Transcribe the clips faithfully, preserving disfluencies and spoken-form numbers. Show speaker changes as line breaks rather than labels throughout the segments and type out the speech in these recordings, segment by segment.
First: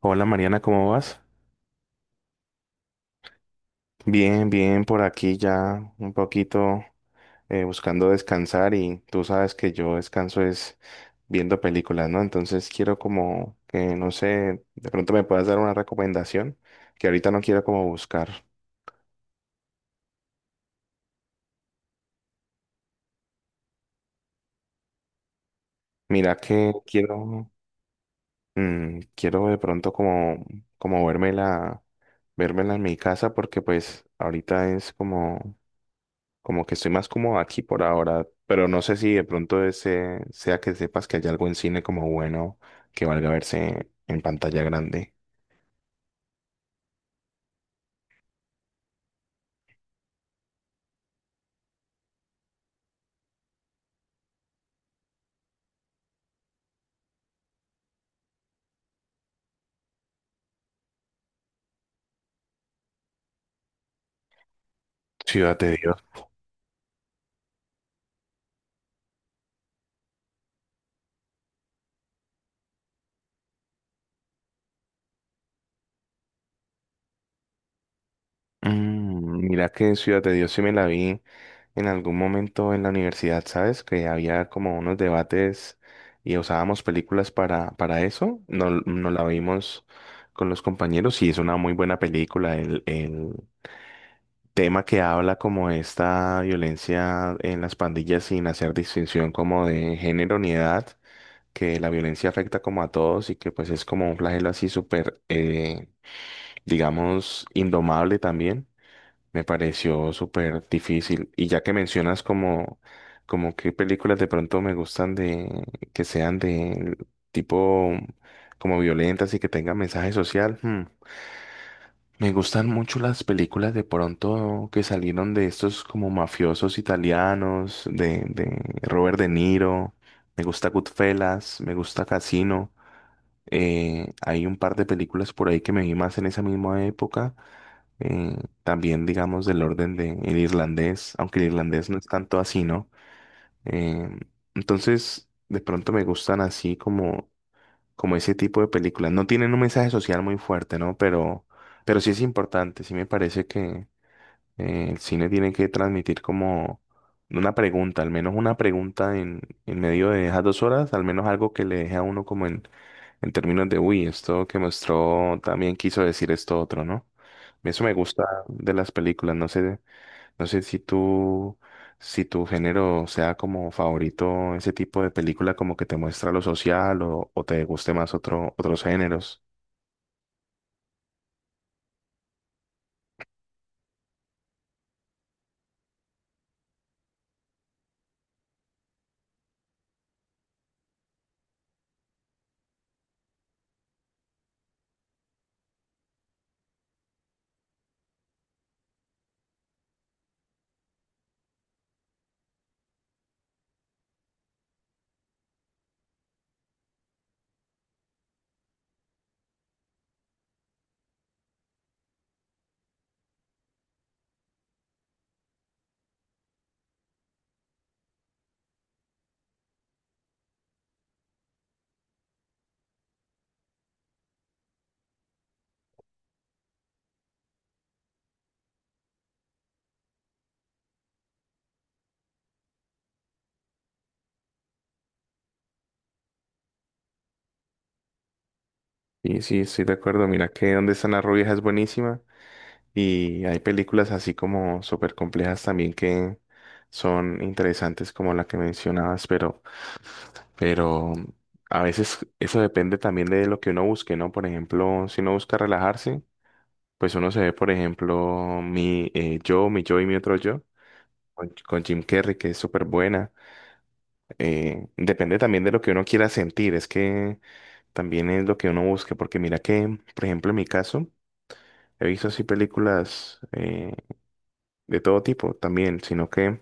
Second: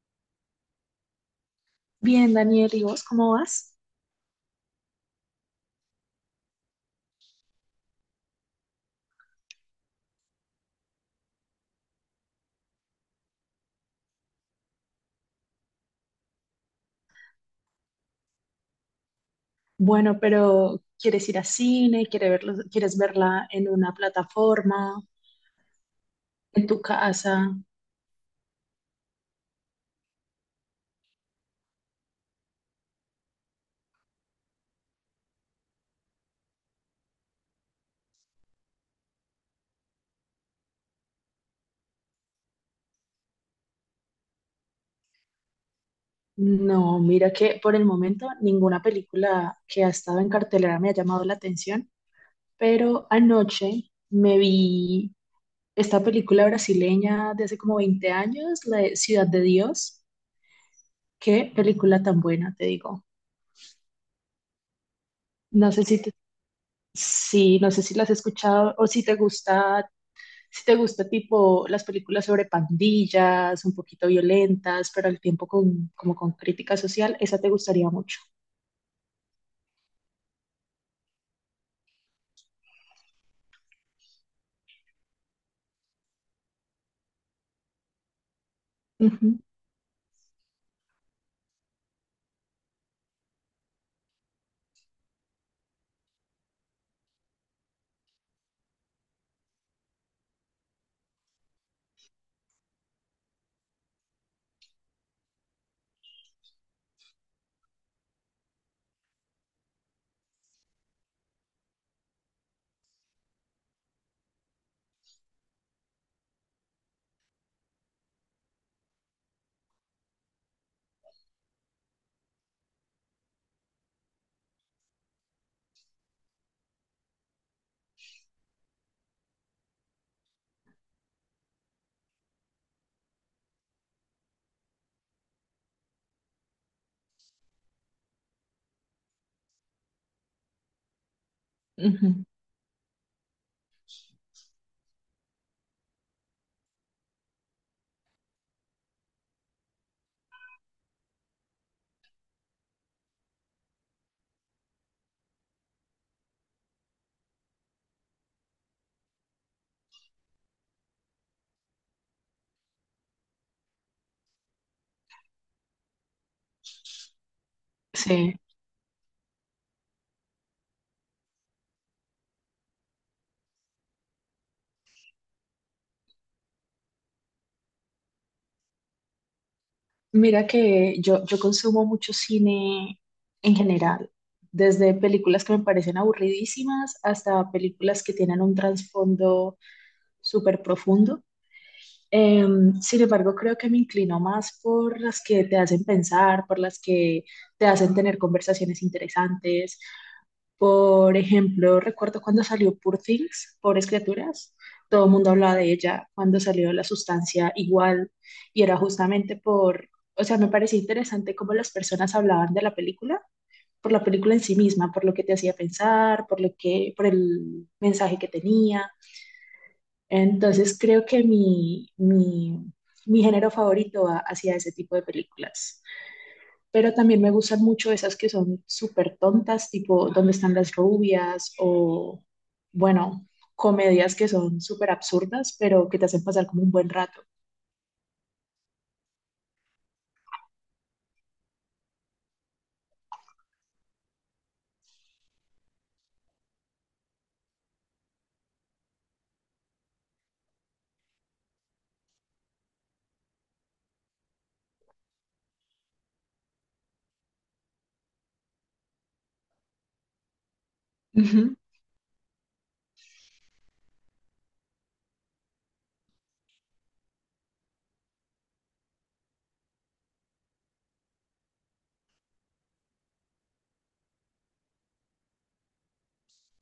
Hola Mariana, ¿cómo vas?
Bien, Daniel, ¿y vos cómo vas?
Bien, bien, por aquí ya un poquito eh, buscando descansar y tú sabes que yo descanso es viendo películas, ¿no? Entonces quiero como que, no sé, de pronto me puedas dar una recomendación que ahorita no quiero como buscar.
Bueno, pero ¿quieres ir a cine? ¿Quieres verlo- quieres verla en una plataforma?
Mira
¿En
que
tu casa?
quiero, mm, quiero de pronto como, como vérmela, vérmela en mi casa porque pues ahorita es como Como que estoy más como aquí por ahora, pero no sé si de pronto ese sea que sepas que hay algo en cine como bueno que valga verse en pantalla grande.
No, mira que por el momento ninguna película que ha estado en cartelera me ha llamado la atención, pero anoche me vi esta película brasileña de hace como veinte años, la de Ciudad de Dios. Qué película tan buena, te digo.
Ciudad de
No sé
Dios.
si te- sí, no sé si la has escuchado o si te gusta si te gusta tipo las películas sobre pandillas, un poquito violentas, pero al tiempo con, como con crítica social, esa te gustaría mucho.
Mm, mira que Ciudad de Dios sí me la vi en algún momento en la universidad, ¿sabes? Que había como unos debates y usábamos películas para, para eso. No, no la
Ujú,
vimos con los compañeros y es una muy buena película. el el tema que habla como de esta violencia en las pandillas sin hacer distinción como de género ni edad, que la violencia afecta como a todos y que pues es como un flagelo así súper, eh, digamos, indomable también. Me pareció súper difícil. Y ya que mencionas como, como qué películas de pronto me gustan de, que sean de tipo como violentas y que tengan mensaje social, hmm, me gustan mucho las películas de pronto que salieron de estos como mafiosos italianos, de, de Robert De Niro. Me gusta Goodfellas, me gusta Casino. Eh, hay un par de películas por ahí que me vi más en esa misma época. eh, También, digamos, del orden de el irlandés, aunque el irlandés no es
ujú.
tanto así, ¿no? Eh, entonces, de pronto me gustan así como como ese tipo de películas. No tienen un mensaje social muy fuerte, ¿no? Pero, pero sí es importante, sí me parece que eh, el cine tiene que transmitir como una pregunta, al menos una pregunta en, en medio de esas dos horas, al menos algo que le deje a uno como en, en términos de, uy, esto que mostró también quiso decir esto otro, ¿no? Eso me gusta
Sí,
de las películas, no sé. No sé si tú, si tu género sea como favorito ese tipo de película como que te muestra lo social o, o te guste más otro, otros géneros.
mira que yo, yo consumo mucho cine en general, desde películas que me parecen aburridísimas hasta películas que tienen un trasfondo súper profundo. Em, sin embargo, creo que me inclino más por las que te hacen pensar, por las que te hacen tener conversaciones interesantes. Por ejemplo, recuerdo cuando salió Poor Things, Pobres Criaturas, todo el mundo hablaba de ella cuando salió La Sustancia igual, y era justamente por, o sea, me parecía interesante cómo las personas hablaban de la película, por la película en sí misma, por lo que te hacía pensar, por lo que, por el mensaje que tenía. Entonces creo que mi, mi, mi género favorito va hacia ese tipo de películas, pero también me gustan mucho esas que son súper tontas, tipo ¿Dónde están las rubias? O, bueno, comedias que son súper absurdas, pero que te hacen pasar como un buen rato.
Y sí, estoy de acuerdo. Mira que Dónde están las rubias es buenísima y hay películas así como súper complejas también que son interesantes como la que mencionabas, pero, pero a veces eso depende también de lo que uno busque, ¿no? Por ejemplo, si uno busca relajarse, pues uno se ve, por ejemplo, mi eh, yo, mi yo y mi otro yo. con,
Ujú.
con Jim Carrey, que es súper buena. Eh, depende también de lo que uno quiera sentir, es que también es lo que uno busque, porque mira que, por ejemplo, en mi caso, he visto así películas eh, de todo tipo también, sino que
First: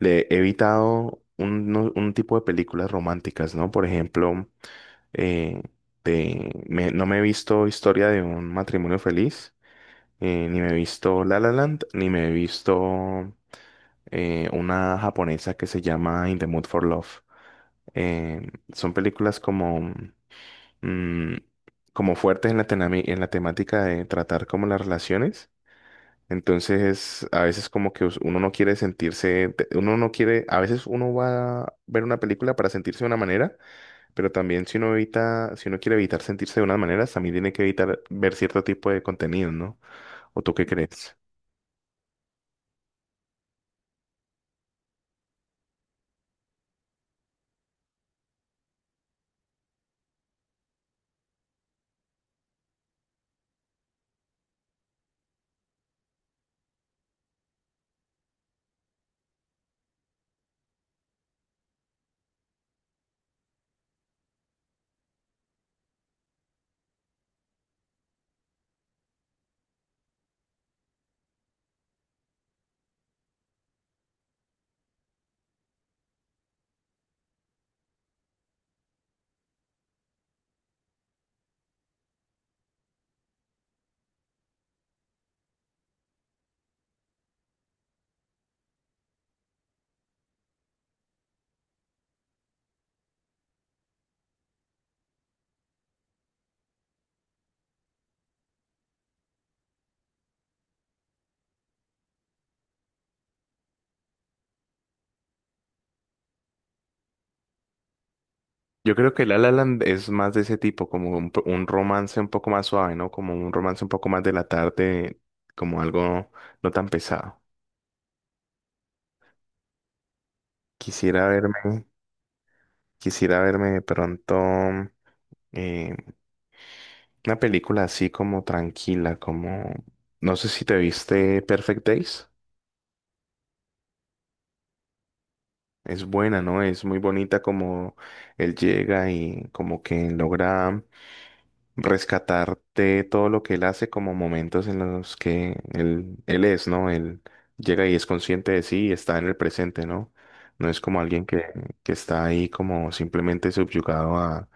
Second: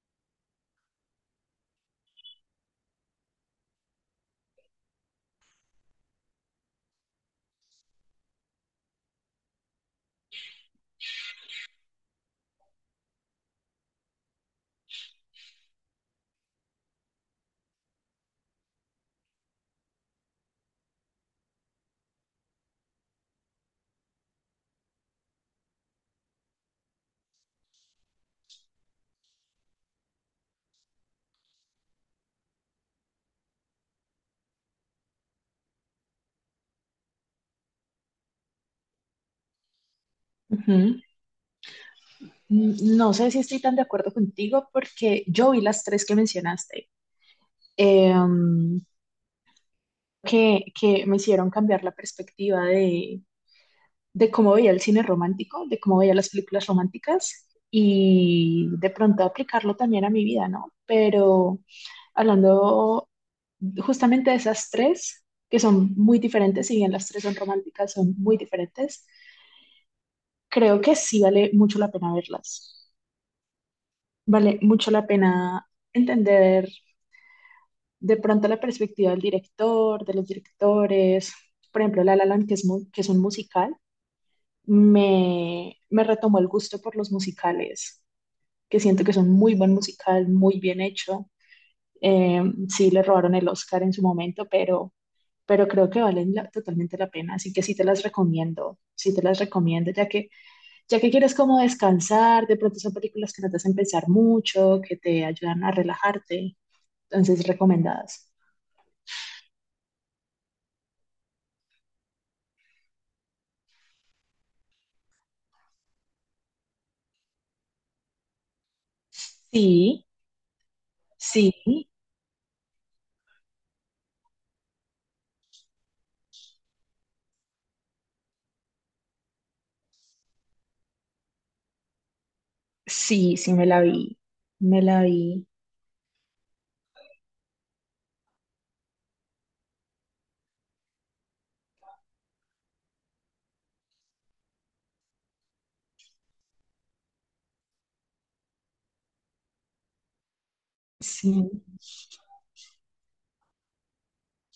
le he evitado un, no- un tipo de películas románticas, ¿no? Por ejemplo, eh, de- me- no me he visto Historia de un matrimonio feliz, eh, ni me he visto La La Land, ni me he visto eh, una japonesa que se llama In the Mood for Love. Eh, son películas como, mm, como fuertes en la, tenami- en la temática de tratar como las relaciones. Entonces, a veces como que us- uno no quiere sentirse, te- uno no quiere, a veces uno va a ver una película para sentirse de una manera, pero también si uno evita, si uno quiere evitar sentirse de unas maneras, también tiene que evitar ver cierto tipo de contenido, ¿no? ¿O tú qué
Ujú.
crees?
Mm, No sé si estoy tan de acuerdo contigo porque yo vi las tres que mencionaste, em, que, que me hicieron cambiar la perspectiva de, de cómo veía el cine romántico, de cómo veía las películas románticas y de pronto aplicarlo también a mi vida, ¿no? Pero hablando justamente de esas tres, que son muy diferentes, si bien las tres son románticas, son muy diferentes, creo que sí vale mucho la pena verlas. Vale mucho la pena entender de pronto la perspectiva del director, de los directores. Por ejemplo, La La Land, que es, mu- que es un musical, me, me retomó el gusto por los musicales, que siento que son muy buen musical, muy bien hecho. Eh, sí, le robaron el Oscar en su momento, pero pero creo que valen la- totalmente la pena, así que sí te las recomiendo, sí te las recomiendo, ya que, ya que quieres como descansar, de pronto son películas que no te hacen pensar mucho, que te ayudan a relajarte, entonces recomendadas.
Yo creo que La La Land es más de ese tipo, como un, po- un romance un poco más suave, ¿no? Como un romance un poco más de la tarde, como algo no tan pesado.
Sí,
Quisiera verme,
sí,
quisiera verme de pronto eh, una película así como tranquila, como... No sé si te viste Perfect Days.
sí, sí me la vi, me la vi,
Es buena, ¿no? Es muy bonita como él llega y como que logra rescatar de todo lo que él hace como momentos en los que él, él es, ¿no? Él llega y es consciente de sí y está en el presente, ¿no? No es como alguien que,
sí,
que está ahí como simplemente subyugado a,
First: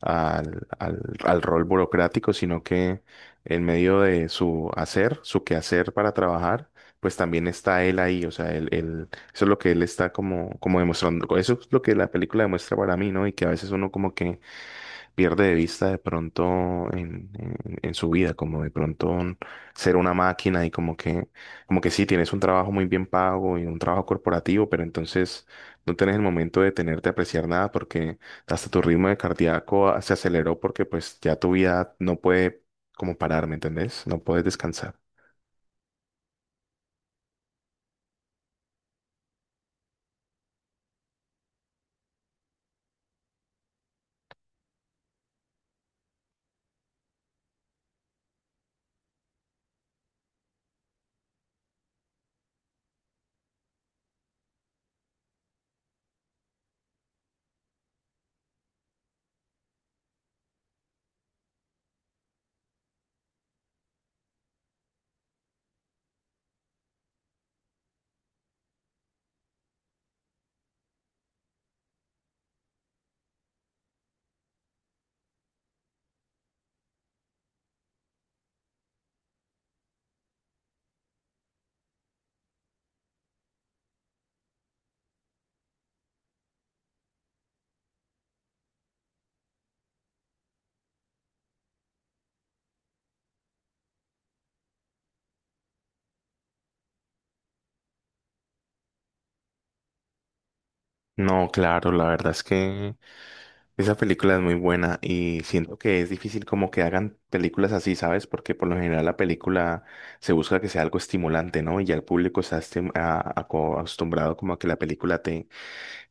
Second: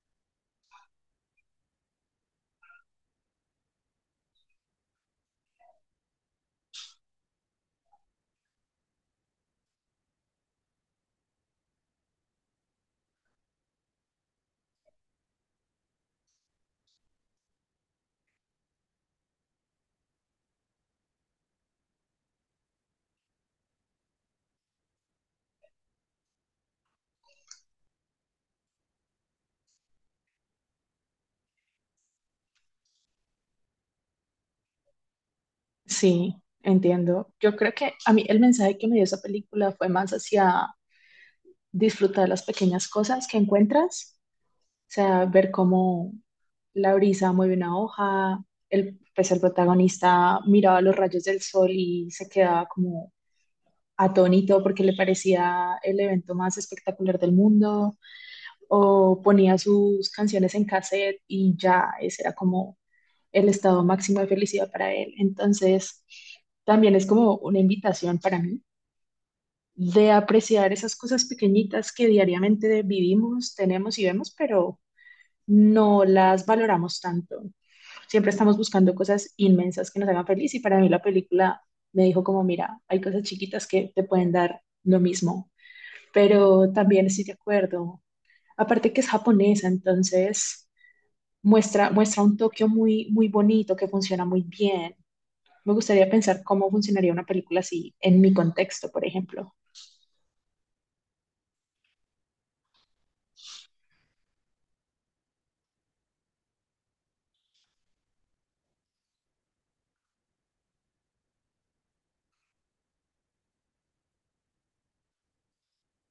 al, al, al rol burocrático, sino que en medio de su hacer, su quehacer para trabajar, pues también está él ahí, o sea, él, él- eso es lo que él está como, como demostrando, eso es lo que la película demuestra para mí, ¿no? Y que a veces uno como que pierde de vista de pronto en, en- en su vida, como de pronto un- ser una máquina y como que, como que sí, tienes un trabajo muy bien pago y un trabajo corporativo, pero entonces no tenés el momento de tenerte a apreciar nada porque hasta tu ritmo de cardíaco ah, se aceleró porque pues ya tu vida no puede como parar, ¿me entendés? No puedes descansar.
sí, entiendo. Yo creo que a mí el mensaje que me dio esa película fue más hacia disfrutar las pequeñas cosas que encuentras, sea, ver cómo la brisa mueve una hoja, el, pues el protagonista miraba los rayos del sol y se quedaba como atónito porque le parecía el evento más espectacular del mundo, o ponía sus canciones en cassette y ya ese era como el estado máximo de felicidad para él. Entonces, también es como una invitación para mí de apreciar esas cosas pequeñitas que diariamente vivimos, tenemos y vemos, pero no las valoramos tanto. Siempre estamos buscando cosas inmensas que nos hagan feliz y para mí la película me dijo como, mira, hay cosas chiquitas que te pueden dar lo mismo, pero también estoy de acuerdo. Aparte que es japonesa, entonces muestra, muestra un Tokio muy, muy bonito que funciona muy bien. Me gustaría pensar cómo funcionaría una película así en mi contexto, por ejemplo.
No, claro, la verdad es que esa película es muy buena y siento que es difícil como que hagan películas así, ¿sabes? Porque por lo general la película se busca que sea algo estimulante, ¿no? Y ya el público está estim- a- aco- acostumbrado como a que la película te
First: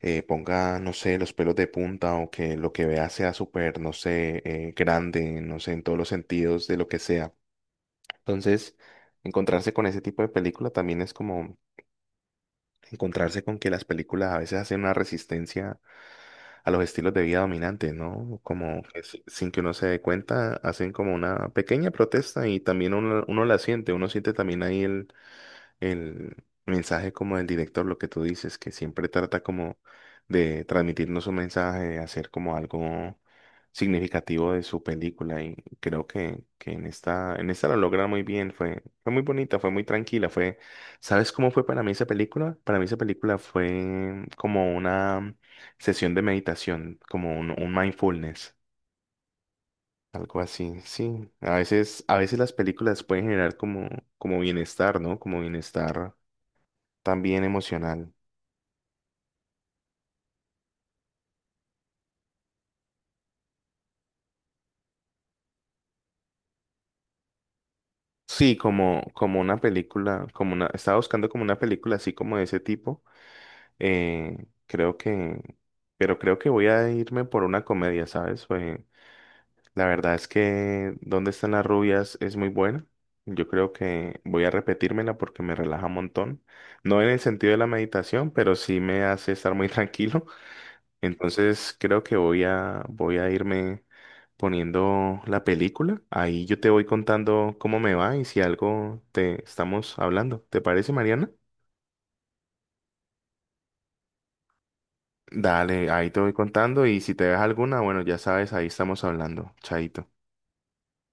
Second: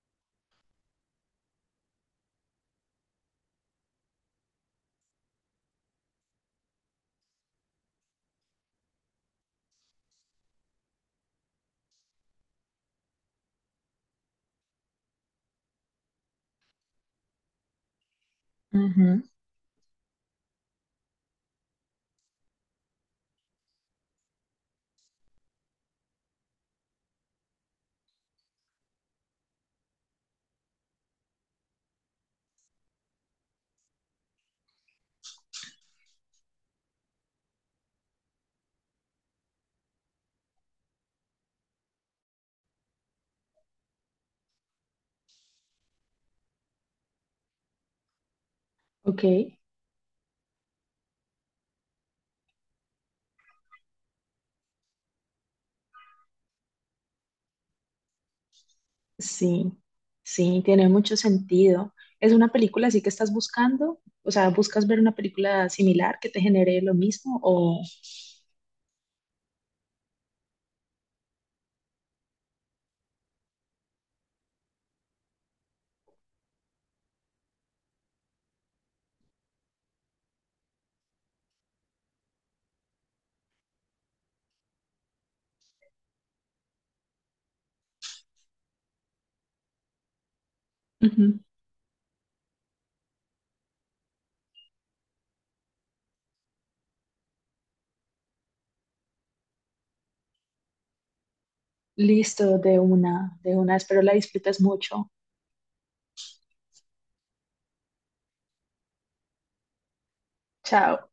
eh, ponga, no sé, los pelos de punta o que lo que veas sea súper, no sé, eh, grande, no sé, en todos los sentidos de lo que sea. Entonces, encontrarse con ese tipo de película también es como encontrarse con que las películas a veces hacen una resistencia a los estilos de vida dominantes, ¿no? Como que
Ujú.
si- sin que uno se dé cuenta, hacen como una pequeña protesta y también uno, uno la siente, uno siente también ahí el mensaje como del director, lo que tú dices, que siempre trata como de transmitirnos un mensaje, de hacer como algo significativo de su película y creo que, que en esta, en esta lo logra muy bien, fue, fue muy bonita, fue muy tranquila, fue, ¿sabes cómo fue para mí esa película? Para mí esa película fue como una sesión de meditación, como un, un mindfulness.
Ok,
Algo así, sí. A veces, a veces las películas pueden generar como, como bienestar, ¿no? Como bienestar también emocional.
sí, sí, tiene mucho sentido. ¿Es una película así que estás buscando? O sea, ¿buscas ver una película similar que te genere lo mismo? O
Sí, como, como una película, como una, estaba buscando como una película así como de ese tipo. eh, Creo que, pero creo que voy a irme por una comedia, ¿sabes? Pues, la verdad es que ¿Dónde están las rubias? Es muy buena. Yo creo que voy a repetírmela porque me relaja un montón. No en el sentido de la meditación, pero sí me hace estar muy tranquilo.
Ujú.
Entonces creo que voy a, voy a irme poniendo la película. Ahí yo te voy contando cómo me va y si algo te estamos hablando. ¿Te parece, Mariana?
Listo, de una, de una, espero la disfrutes mucho.
Dale, ahí te voy contando y si te ves alguna, bueno, ya sabes, ahí estamos hablando. Chaito.
Chao.